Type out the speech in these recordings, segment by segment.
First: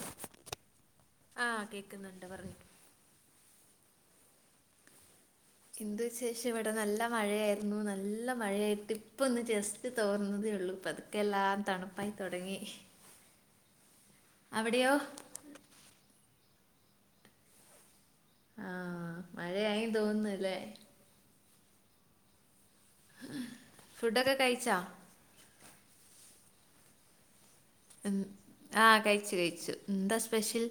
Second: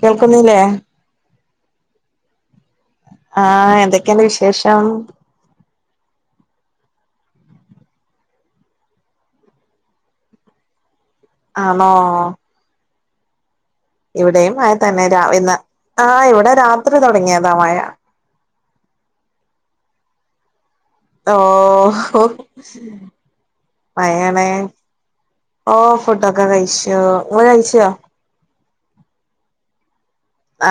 കേൾക്കുന്നില്ലേ ആഹ് കേക്കുന്നുണ്ട് പറഞ്ഞു ആ എ ന്തൊക്കേണ് വിശേഷം എന്ത്‌ വിശേഷം വടെ നല്ല മഴയായിരുന്നു ന്ന് നല്ല മഴയായിട്ട് ഇപ്പ ഒന്ന് ജസ്റ്റ് തോർന്നതേ ഒ ള്ളു പതുക്കെല്ലാം ആണോ തണുപ്പായി തുടങ്ങി ഇവിടെയും മഴ അവിടെയോ തന്നെ രാ ഇന്ന് ആ ഇവിടെ രാത്രി തുടങ്ങിയതാ മയ ആ മഴയായി തോന്ന്ന്നുല്ലേ ഓഹ് ഫുഡൊക്കെ മഴേണ് കഴിച്ചാ ഓ ഫു‌ടൊക്കെ കഴിച്ചു നിങ്ങൾ കഴി ഉം ആഹ് കഴിച്ചു കഴിച്ചു ന്താ സ്പെഷ്യൽ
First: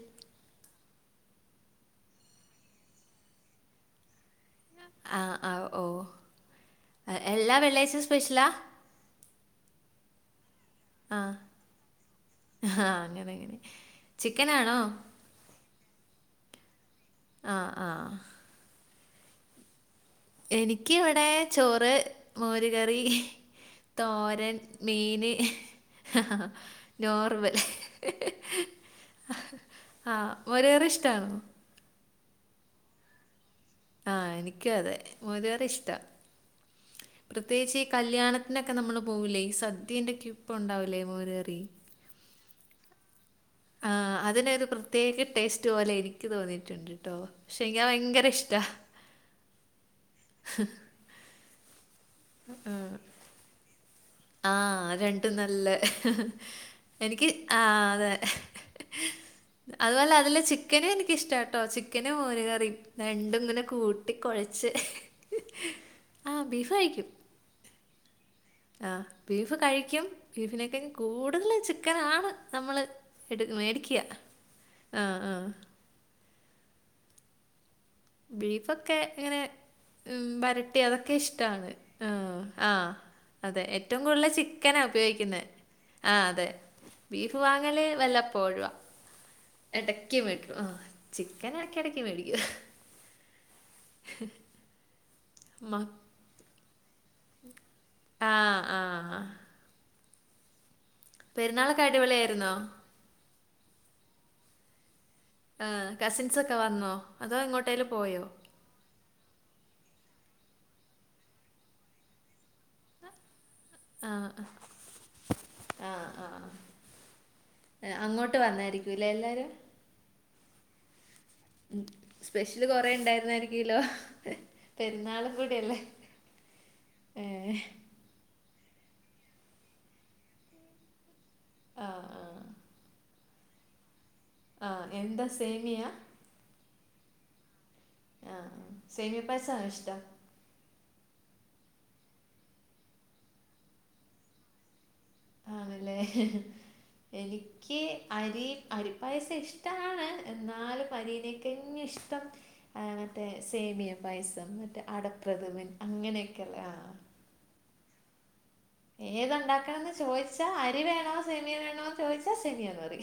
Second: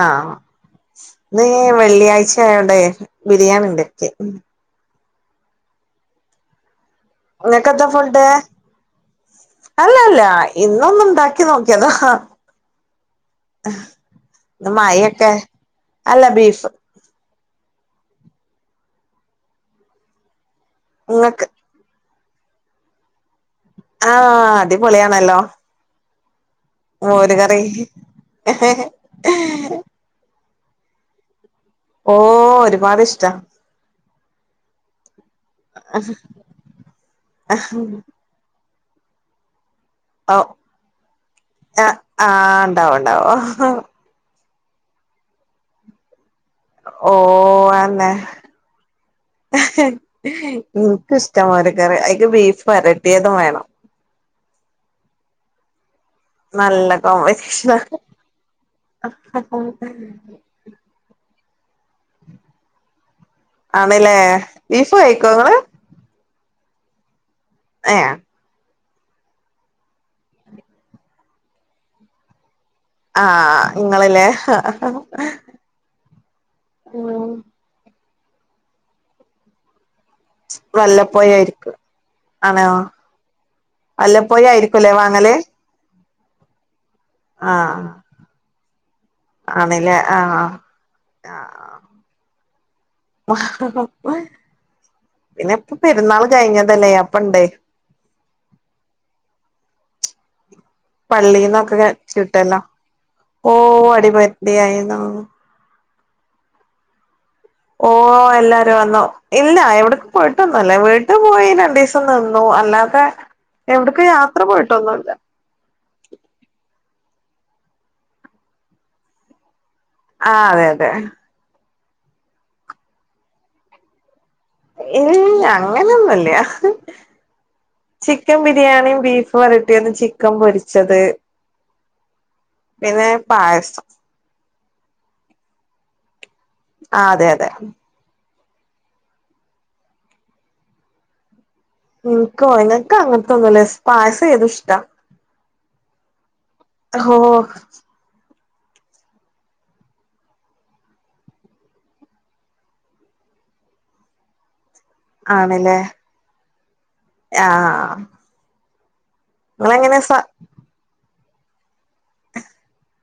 ന്ന് വെള്ളിയാഴ്ചായോണ്ട് ബിരിയാണി ഉണ്ട്ക്ക് ആഹ് ആ ഓ ആ, എല്ലാ ഇങ്ങക്ക് എന്താ വെള്ളിയാഴ്ചയും ഫുഡ് സ്പെഷ്യലാ അല്ല അല്ല ഇന്നൊന്ന് ണ്ടാക്കി നോക്കിയതാ ഹാ അങ്ങന ങ്ങനെ ചിക്കനാണോ മഴയൊക്കെ അല്ല ബീഫ് ആ ആ എനിക്ക് ഇവിടെ ഇങ്ങക്ക് ചോറ് മോര് കറി ആഹ് അടിപൊളിയാണല്ലോ ഹ് ഹ് ഹ മോര് കറിഹിഹി ഹേ മോര് കറി ഇഷ്ടാണ് ഓ ഒരുപാട്ഷ്ടാ ആഹ് എനിക്കു അതെ മോര് കറി ഇഷ്ട പ്രത്യേകിച്ച് കല്യാണ- നൊക്കെ നമ്മള്പോകൂലേ ഈ സദ്യന്റെക്കെ ഓ ഇപ്പണ്ടാവൂലേ മോര് കറി ണ്ടാവും ണ്ടാവോ ആ അതിനൊരു പ്രത്യേക ടേസ്റ്റ് പോലെ ഇരി എനിക്ക് ഓ തോന്നീട്ടുണ്ട്ട്ടോ പക്ഷെ എനിക്കാ ഭയങ്കര ഇഷ്ട ഹ് ഹ എനിക് ഇഷ്ടാ മോര് കറി അയി ക്ക് ബീഫ് വരട്ടിയതും വേണം ആഹ് രണ്ടും നല്ല ഹ് ഹ് നല്ല എനിക്ക് ആ കോമ്പിനേഷനാ അതെഹ് അതുപോലെ അതില ചിക്കന് എനിക്കിഷ്ട ട്ടോ ചിക്കനും മോര് കറി രണ്ടുങ്ങനെ കൂട്ടി ആണ്ല്ലേ കുഴച്ച് ബീഫ് കഴിക്കോ ഇങ്ങള് ആഹഹ് ബീഫ് കയിക്കും ഏ ആ ബീഫ് കഴിക്കും ബീഫിനെകായും കൂടുതൽ ചിക്കനാണ് നമ്മൾ എടു ആഹ് മേടിക്കുക ഇങ്ങള്ല്ലേ ആ ആ കൂമ് ബീഫൊക്കെ ങ്ങനെ ഉ വരട്ടി യ തൊക്കെ വല്ലപ്പോഴു ഇഷ്ടാണ് ആയിരിക്കും ആ ആണോ ആഹ് അതെ ഏറ്റവും കൂടുതൽ വല്ലപ്പോഴു ചിക്കനാ ആയിരിക്കുംല്ലേ വാങ്ങല് ഉപയോഗിക്കുന്നത് ആഹ് അതെ ബീഫ് ആ വാങ്ങല് വല്ലപ്പോഴുവാ എടക്കെ മേടിക്കൂ ആ ചിക്കന് ഇടക്ക ഇടക്ക് മേടിക്കും ഹാ ഹ് പിന്നെ ഇപ്പൊ മ- പെരുന്നാൾ കഴിഞ്ഞതല്ലെയ ആ ആ പെരുന്നാളൊക്കെ പള്ളിന്നൊക്കെ അടിപൊളിയായിരുന്നോ കിട്ടല്ല ഓ അടിമതി യായിതോനുന്നു ആ കസിൻസ് ഒക്കെ വന്നോ അതോ എങ്ങോട്ടേലും ഓ പോയോ എല്ലാരും അന്നോ ഇല്ല എവിട്ക്ക് വീട്ടൊന്നല്ലേ വീട്ടു പോയി രണ്ടീസം നിന്നു അല്ലാതെ എവിട്ക്കും ആ യാത്ര പോയിട്ടൊന്നുല്ല ആ ആ ആ. അങ്ങോട്ട് വന്നായിരിക്കൂലേ എല്ലാരും ആ അതെ അതെ ഉം സ്പെഷ്യല് കൊറെേ ഉ ണ്ടായിരുന്നായിരിക്കോല്ലോ ഏ അങ്ങനെയൊന്നുല്ല ഹ് ഏ ചിക്കൻ ബി - ബിരിയാണിയും ബീഫ് വരട്ടിയത് ചിക്കൻ പൊരിച്ചത് ആ പിന്നെ പായസം ആഹ് എന്താ സേമിയാ ആ അതെ അതെ ആഹ് സേമിയപ്പായസാ ഇഷ് നിനിക്കോ നിനക്ക് അങ്ങനത്തൊന്നുംല്ലേ പായസം ഏത ഇഷ്ട ആണല്ലേ ഹേ ഹേ എനിക്ക് അരി അരിപ്പായസം ഇഷ്ടമാണ് എന്നാലും പനീനക്കെ ഇഷ്ടം മറ്റേ സോമിയ പായസം മറ്റേ അടപ്രഥമൻ ആണല്ലേ അങ്ങനെയൊക്കെല്ലേ ആ ആ ഏതുണ്ടാക്കണമെന്ന് നിങ്ങളെങ്ങനെ സ ചോദിച്ചാ അരി വേണോ സെമീയ വേണോന്ന് ചോദിച്ചാ സേമിയ മതി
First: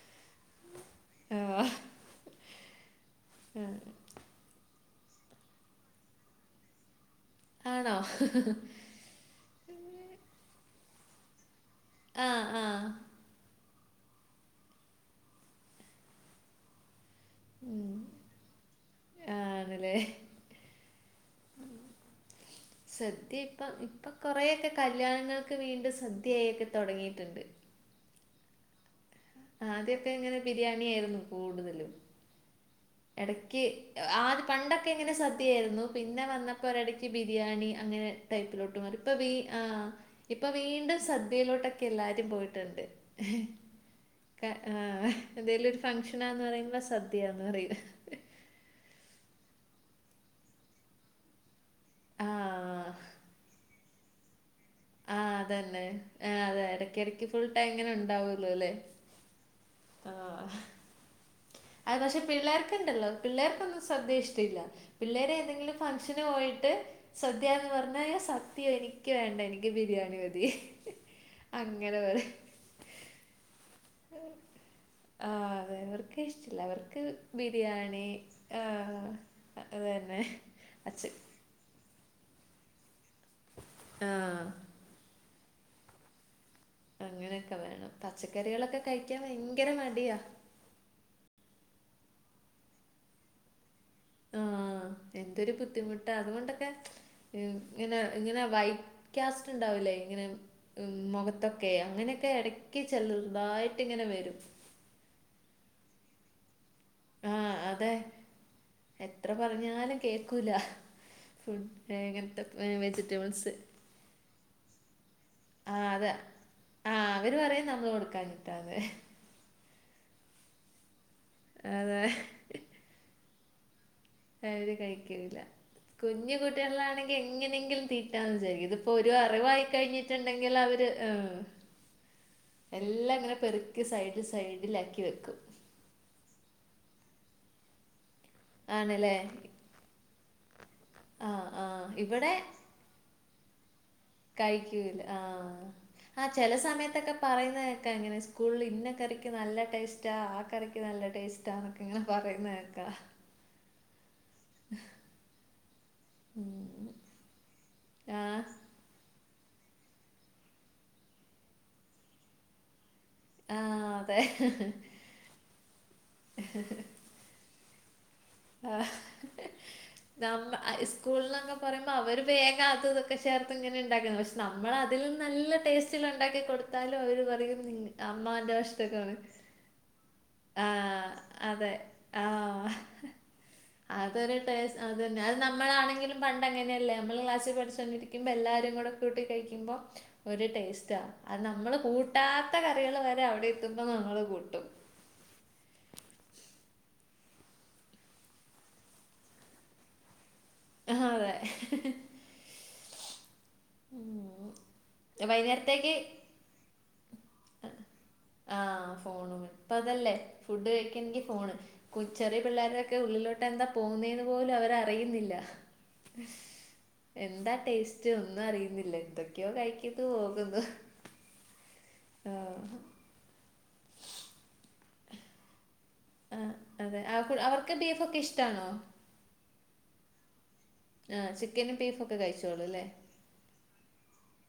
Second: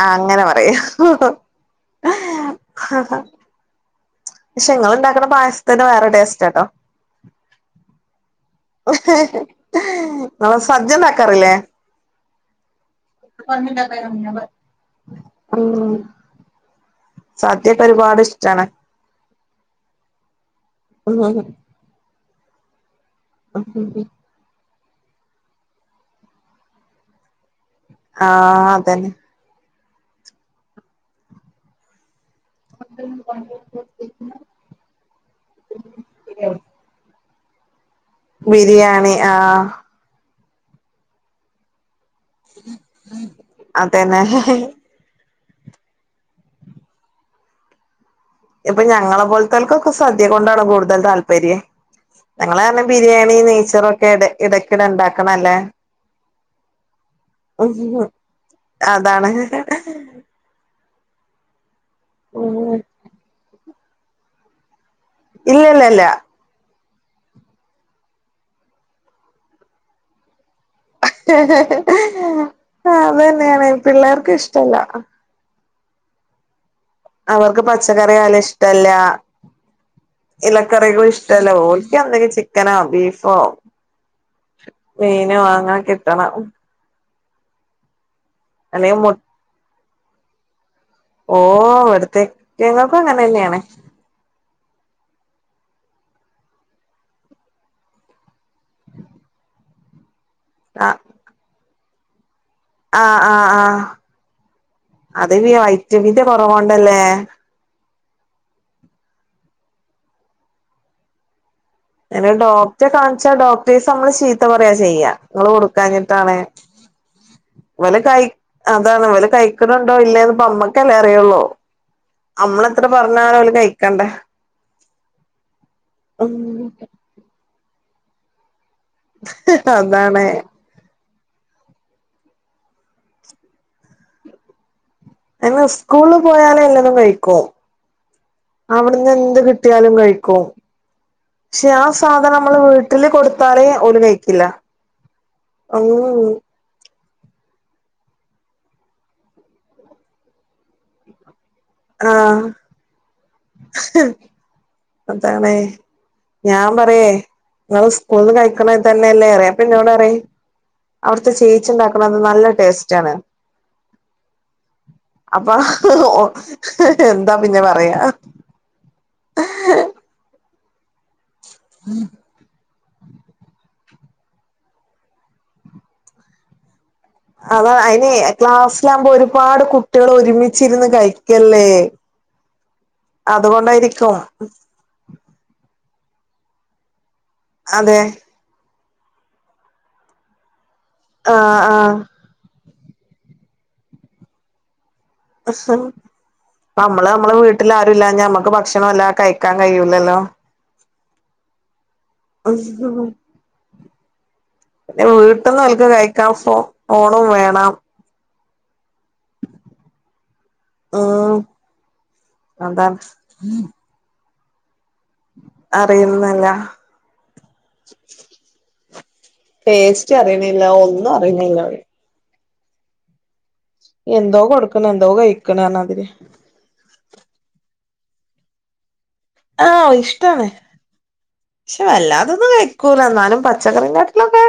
ആ അങ്ങനെ പറയാ ആ. പക്ഷെ നിങ്ങൾ ഉണ്ടാക്കുന്ന പായസത്തിന് വേറെ ടേസ്റ്റ്ട്ടോ ആണോ നമ്മള് സദ്യയുണ്ടാക്കാറില്ലേ ആ ആ ഉം സദ്യയക്കൊ ഉം. ഒരുപാട് ഇഷ്ടാണ് ആണല്ലേ സദ്യ ഇപ്പം ഇപ്പം കുറെേയൊക്കെ കല്യാണങ്ങൾക്ക് വീണ്ടും സദ്യയായിട്ടൊക്കെ തുടങ്ങിയിട്ടുണ്ട് ആ അതന്നെ ആ അദ്യമെക്കെ ഇങ്ങനെ ബിരിയാണി ആയിരുന്നു കൂടുതലും ഇടക്ക് ആ പണ്ടൊക്കെ ഇങ്ങനെ സദ്യയായിരുന്നു പിന്നെ വന്നപ്പോ ഒരിടയ്ക്ക് ബിരിയാണി അങ്ങനെ ടൈപ്പിലോട്ട് മാറി ഇപ്പൊ ബിരിയാണി ആ ആഹ് ഇപ്പൊ വീണ്ടും സദ്യയിലോട്ടൊക്കെയെല്ലാരും പോയിട്ടുണ്ട് അതന്നെ ആ ആ എന്തേലും ഒരു ഫങ്ങ്ഷനാന്ന് പറയുമ്പ സദ്യയാന്ന് പറയും ഇപ്പൊ ഞങ്ങളെ പോലത്തെക്കൊക്കെ സദ്യ കൊണ്ടാണ് കൂടുതൽ താല്പര്യം ആ ഞങ്ങള് പറഞ്ഞ ബിരിയാണി നെയ്ച്ചറും ഒക്കെ ഇടെ- ആ അതന്നെ ആ അതെ ഇടക്കിടക്ക് ഫുൾ ടൈം ഇങ്ങനെ ഉണ്ടാവല്ലോ അല്ലേ അതാണ് ആ അത് പക്ഷെ ഉം പിള്ളേർക്കണ്ടല്ലോ പിള്ളേർക്കൊന്നും സദ്യ ഇഷ്ടില്ല പിള്ളേര് ഏതെങ്കിലും ഇല്ലല്ലല്ല ഫംഗ്ഷന് പോയിട്ട് സദ്യയ എന്ന് പറഞ്ഞാ സത്യ എനിക്ക് വേണ്ട എനിക്ക് ബിരിയാണി മതി അങ്ങനെ പറയും ആ അത് തന്നെയാണ് പിള്ളേർക്ക് ഇഷ്ടല്ല ഇഷ്ടല്ലവർക്ക് അവർക്ക് ബിരിയാണി പച്ചക്കറിയായാലും ഇഷ്ടല്ല. അത് തന്നെ അച്ച- എന്തെങ്കും ചിക്കനോ ബീഫോ ആ മീനോ അങ്ങനെ കിട്ടണം അങ്ങനെയൊക്കെ വേണം പച്ചക്കറികളൊക്കെ അല്ലെങ്കി മു കഴിക്കാൻ ഭയങ്കര മടിയാ ഓ ഒരുത്തൻ ഞങ്ങൾക്കും അങ്ങനെ തന്നെയാണ് ആഹ് എന്തൊരു ബുദ്ധിമുട്ടാ അതുകൊണ്ടൊക്കെ ഇങ്ങനെ ഇങ്ങനെ വൈറ്റ് കാസ്റ്റ് ഉണ്ടാവലേ ഇങ്ങനെ ആ ഉം മുഖത്തൊക്കെ അങ്ങനെയൊക്കെ ഇട- ആ ആഹ് ആ അത് വയറ്റമിന്റെ കുറവാണ്ട് ആ അതെ എത്ര പറഞ്ഞാലും കേക്കൂല ഫുഡ് എതെലും ഇങ്ങനത്തെ ഡോക്ടറെ കാണിച്ചാ വെജിറ്റബിൾസ് ഡോക്ടറെ നമ്മള് ശീത്ത പറയാ ചെയ്യ നിങ്ങള് ആ അതെ കൊടുക്കഞ്ഞിട്ടാണ് ആ അവര് പറയും നമ്മൾ ഇവല് കൈ കൊടുക്കാഞ്ഞിട്ടാന്ന് അതാണ് ഇവില കൈ ക്കണുണ്ടോ ഇല്ലനീപ്പോ നമ്മക്കല്ലേ അറിയുള്ളൂ അതെ നമ്മള് എത്ര പറഞ്ഞാലും ഓല് കഴി- അവര് കഴിക്കില്ല കുഞ്ഞു ഉം കുട്ടികളിലാണെങ്കിൽ എങ്ങനെങ്കിലും തീട്ടാന്ന് വിചാരിക്കാം ഇപ്പൊ ഒരു അറിവായി അതാണ് കഴിഞ്ഞിട്ടുണ്ടെങ്കിൽ അവര് ആ എല്ലാം ഇങ്ങനെ പെറുക്കി സൈഡിൽ സൈഡിലാക്കി വെക്കും പിന്നെ സ്കൂളില് പോയാല്എല്ലാതും കഴിക്കും അവിടുന്ന് ആണല്ലേ എന്ത് കിട്ടിയാലും കഴിക്കും പക്ഷെ ആ സാധനം നമ്മള് വീട്ടില് കൊടുത്ത് കഴിക്കൂല്ല ആ ആ ഉം ചില സമയത്തൊക്കെ പറയുന്നതൊക്കെ അങ്ങനെ സ്കൂളിൽ ഇന്ന കറിക്ക് നല്ല ടേസ്റ്റാ ആ കറിക്ക് നല്ല ടേസ്റ്റ് ട്ടാനൊക്കെ ഇങ്ങനെ ആഹ് പറയുന്നകേക്കാ ആതാണ് ഞാൻ പറയേ നിങ്ങൾ ആ സ്കൂളന്ന് കഴിക്കണ ഇത് തന്നെയല്ലേ പറയു പിന്നെഓള് പറയും അവിടുത്തെ ചേച്ചി ഉണ്ടാക്കണ അത് നല്ല ടേസ്റ്റ് ടെസ്റ്റ് ആണ് ആ അതെ അപ്പൊ എന്താ പിന്നെ പറയ പറയാ [unintelligible] ആ ഹൈ സ്കൂളൊന്നൊക്കെ പറയുമ്പോ അവര് വേഗാ അതുമിതും ഒക്കെ ചേർത്ത് ഇങ്ങനെ ഉണ്ടാക്കണത്. പക്ഷെ നമ്മൾ അതിലും നല്ല ടേസ്റ്റില ഉണ്ടാക്കികൊടു- അതാ അയിനെ ക്ലാസ്സിലാകുമ്പോ ഇഷ്ടമൊക്കെയാണ് ഒരുപാട് കുട്ടികൾ ഒ ആ ഒരുമിച്ചിരുന്ന് കഴിക്കല്ലേ. അതെ ആ അതുകൊണ്ടായിരിക്കും അതൊരു ടേസ് അതന്നെ അത് നമ്മളാണെങ്കിലും പണ്ട് അങ്ങനെയല്ലേ. നമ്മൾ ക്ലാസ്സിൽ അതെ പഠിച്ചുകൊണ്ടിരിക്കുമ്പോ എല്ലാരും കൂടെ കൂട്ടി കഴിക്കുമ്പോ ഒരു ടേസ്റ്റ്. റ്റാ അത് ആഹ് നമ്മള് ആഹ് കൂട്ടാത്ത കറികള് വരെ അവിടെ എത്തുമ്പോ നമ്മൾ കൂട്ടും. [inaudible] നമ്മള് നമ്മളെ വീട്ടിൽ ആരും ഇല്ലായ്ന നമ്മക്ക് ഭക്ഷണം വെല്ലാതെ കഴിക്കാൻ കഴൂല്ലല്ലോ? അ അതെ [inaudible] പിന്നെ വീട്ടന്ന് ഓൽക്ക് വൈകുന്നേരത്തേക്ക് കഴിക്കാൻ ഫോ ഫോണും വേണം [inaudible] ഇപ്പോ അതല്ലേ ഫുഡ് കഴികങ്കി ഉം ഫോണ് ചെറിയ പിള്ളേരുടെക്കെ അതാണ് ഉള്ളിലോട്ട് എന്താ പോകുന്നെന്ന് പോലും അവർ അറിയുന്നില്ല. അറിയുന്നില്ല എന്താ ടേസ്റ്റേന്ന് ല്ല എന്ത [unintelligible] ടേസ്റ്റ് അറിയീണില്ല. ഒന്നും അറിയീണില്ല. ഓല് ആ എന്തോ കൊടുക്ക്ണ്, എന്തോ കഴിക്ക്ണ് പറഞ്ഞമാതിരിയാ. ആ അതെ അവർക്ക് ബീഫ ഒക്കെ ഇഷ്ടാണോ? ആ ഇഷ്ടാണേ. ആ ചിക്കനും പക്ഷെ ബീഫൊക്കെ വല്ലാതൊന്നും കഴിച്ചോളുംല്ലേ? കഴിക്കൂല, ന്നാലും പച്ചക്കറിയെ കാട്ടിലൊക്കെ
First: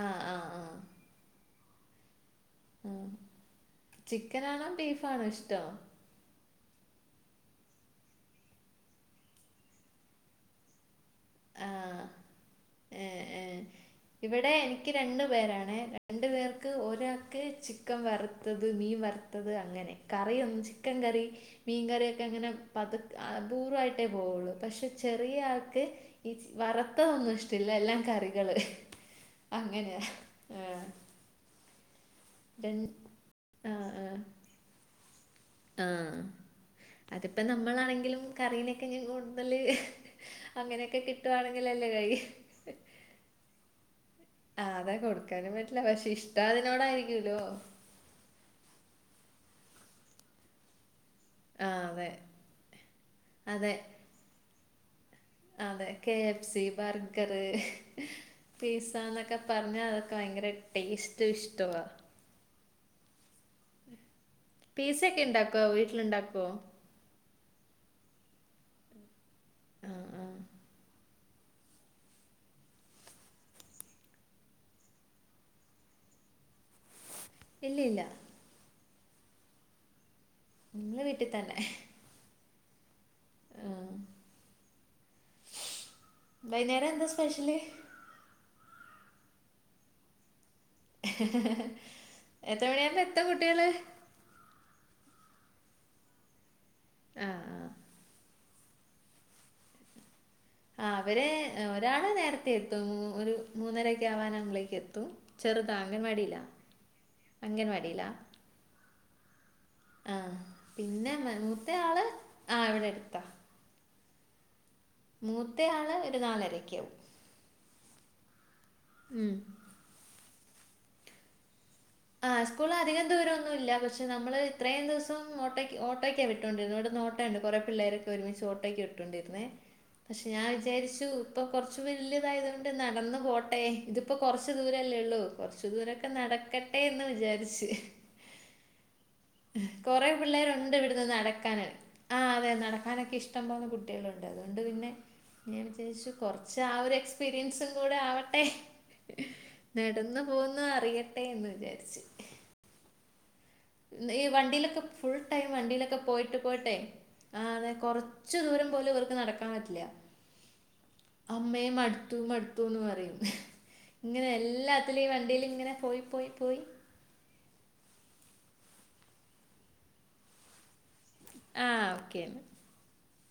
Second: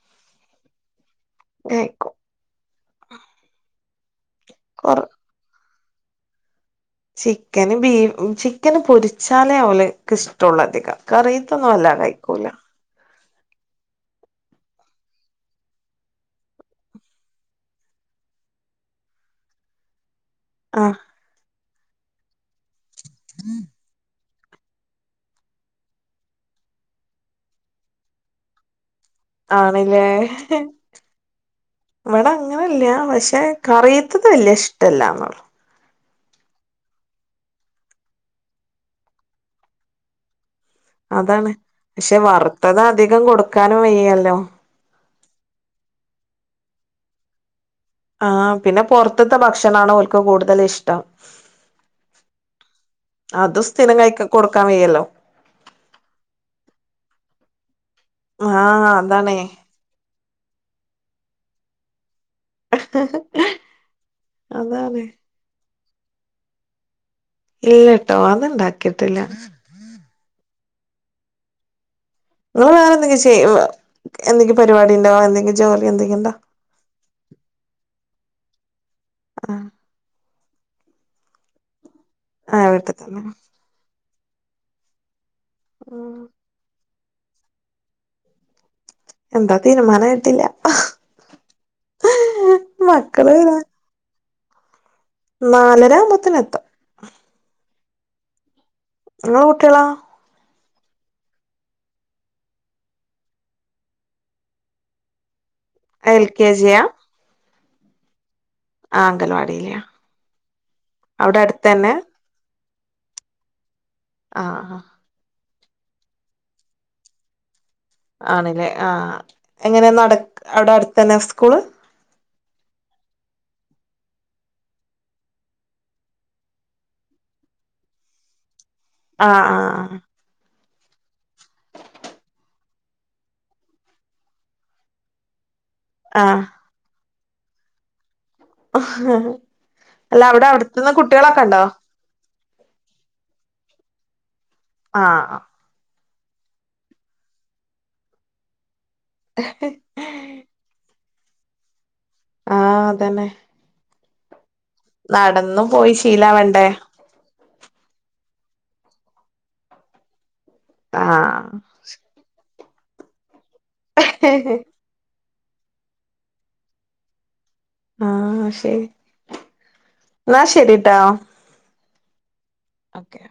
ആ ആ ആ ആയിക്കോട്ടെ ആ ചിക്കനാണോ കൊറ ബീഫാണോ ഇഷ്ട്ടം ചിക്കന് ബീഫ് ചിക്കന് പൊരിച്ചാലേ ഓൽക്ക് ഇഷ്ടള്ളൂ അധികം, ആ. കറീത്തൊന്നും വല്ലാതെ കഴിക്കൂല. ഏ ഏ. ഇവിടെ എനിക്ക് രണ്ടു പേരാണ്. രണ്ടു പേർക്ക്, ഒരാൾക്ക് ചിക്കൻ വറുത്തത് മീ ൻ വറുത്തത് അങ്ങനെ. കറിയൊന്നും ചിക്കൻ ആഹ് കറി മീൻ കറിയൊക്കെ അങ്ങനെ പതുക്കെ അപൂർവമായിട്ടേ പോവുള്ളൂ. പക്ഷെ ചെറിയ ആൾക്ക് ഈ വറുത്തതൊന്നും ഇഷ്ടില്ല. എല്ലാം കറികള് അങ്ങനെയാ. ആണ്ലെ ആ. ഇവിടെ രൺ അങ്ങനല്ല. പക്ഷെ ആ ആ കറീത്തത് വലിയ ഇഷ്ടല്ലാന്നോളു. ആ അതിപ്പോ നമ്മളാണെങ്കിലും കറിനേകാ കൂടുതല് ഹ് അതാണ് പക്ഷെ വറുത്തത് അധികം കൊടുക്കാനും വെയ്യ ആ അതാ കൊടുക്കാനും പറ്റില്ല. പക്ഷെ ഇഷ്ടം അതിനോടായിരികോലോ ആ പിന്നെ പുറത്തത്തെ ഭക്ഷണാണ് ഓർക്ക് കൂടുതൽ ഇഷ്ടം. ആ അതെ അതും അതെ സ്ഥിരം കഴിക്ക കൊടുക്കാൻ വയ്യല്ലോ? അതെ കെ എഫ് സി, ബർഗർ, ആഹ് അതാണേ പിസന്നൊക്കെ പറഞ്ഞ ഭയങ്കര ടേസ്റ്റും ഇഷ്ടവാ. [inaudible] പീസ അതാണ് ഒക്കെ ണ്ടാക്കുവോ വീട്ടിലുണ്ടാക്കുവോ ഇല്ലട്ടോ അത്ണ്ടാക്കിട്ടില്ല ആ ആ നിങ്ങൾ വേറെ എന്തെങ്കിലും ചെയ്യാ. എന്തെങ്കിലും പരിപാടി ഉണ്ടോ? എന്തെങ്കിലും ജോലി എന്തെങ്കിണ്ടോ ഇല്ല ഇല്ല ആ ഇന്ന് വീട്ടി തന്നെ ആഹ് വീട്ട് തന്നെ ഉം വൈന്നേരം എന്താ സ്പെഷ്യല് എന്താ തീരുമാനം ആയിട്ടില്ല എത്ര മണിയാവുമ്പോ എത്തും കുട്ടികള് നാലരാബത്തേനേത്തും ആഹ് ആഹ് ഇങ്ങളെ കുട്ട്യാളൊ? ആഹ് അവര് ഒരാള് നേരത്തെ എത്തും. ഒരു മൂന്നരക്കെ ആവാൻ ആവുമ്പളേക്ക് എത്തും. ചെറുതാ എൽ അഗൻവാടില്ലാ കെ ജിയാ അംഗൻവാടില്ലാ. ആ അങ്കൽവാടി ആഹ് പിന്നെ അടുത്ത് മൂത്തെ തന്നെ ആള് ആഹ് ഇവിടെ അടുത്താ ആഹ ആ മൂത്ത ആള് ഒര് നാലരക്കാവും. ആണ്ല്ലേ ആഹ് എങ്ങനെ നടക്ക് അവിടെ അടുത്തന്നെ സ്കൂള്? ആഹ് സ്കൂള് അധികം ദൂരൊന്നുല്ല. പഷേ നമ്മള് ഇത്രയും ദിവസം ഓട്ട ഓട്ടോക്കെ വിട്ടോണ്ടിരുന്നേ വട്ന്ന് ഓട്ടോ രണ്ട് കൊറെ പിള്ളേരൊക്കെ ഒരുമിച്ച് ഓട്ടോക്ക് ആ വിട്ടോണ്ടിരുന്നേ. ആ പഷ് ഞാ വിചാര്ച്ചു ഇപ്പൊ കൊർച്ചു വല്യതായതോണ്ട് നടന്നു പോട്ടെ ഇത്പ്പോ കൊർച്ച് ദൂരല്ലേ ഉള്ളൂ. കുറച്ച് ആ ചൂരട്ട്നടക്കട്ടെന്ന് വിചാരിച്ച് കുറേ അല്ല അവിടെ പിള്ളേരുണ്ട് അടുത്ത്ന്ന് ഇവിടുന്ന് നടക്കാൻ കുട്ട്യളൊക്കെണ്ടോ ആ അതെ നടക്കാനൊക്കെ ഇഷ്ടം പോലെ കുട്ട്യാളുണ്ട് അതുകൊണ്ട് പിന്നെ ആ ഞാൻ വിചാച്ചു കൊർച്ച് ആ ഒരു എക്സ്പീരിയൻസും കൂടെ ആവട്ടെ നടന്ന് പോവുന്ന അറിയ ട്ടേന്ന് വിചാര്ച്ചു. ആഹ് അതന്നെ. ഈ വണ്ടിയിലൊക്കെ ഫുൾ ടൈം നടന്നും പോയി വണ്ടിയിലൊക്കെ പോയിട്ട് ശീലാവണ്ടേ പോയിട്ടേ ആന്നെ കൊർ ച്ചു ദൂരം പോലും ഇവർക്ക് നടക്കാൻ പറ്റില്ല. ആഹ്. ത്തൂന്ന് പറയും ഇങ്ങനെ എല്ലാത്തില് വണ്ടില് ഇങ്ങനെ പോയി പോയി പോയി ആഹ് ശരി ന്നാ ശരിട്ടോ ആ ഓക്കേ ഓക്കെ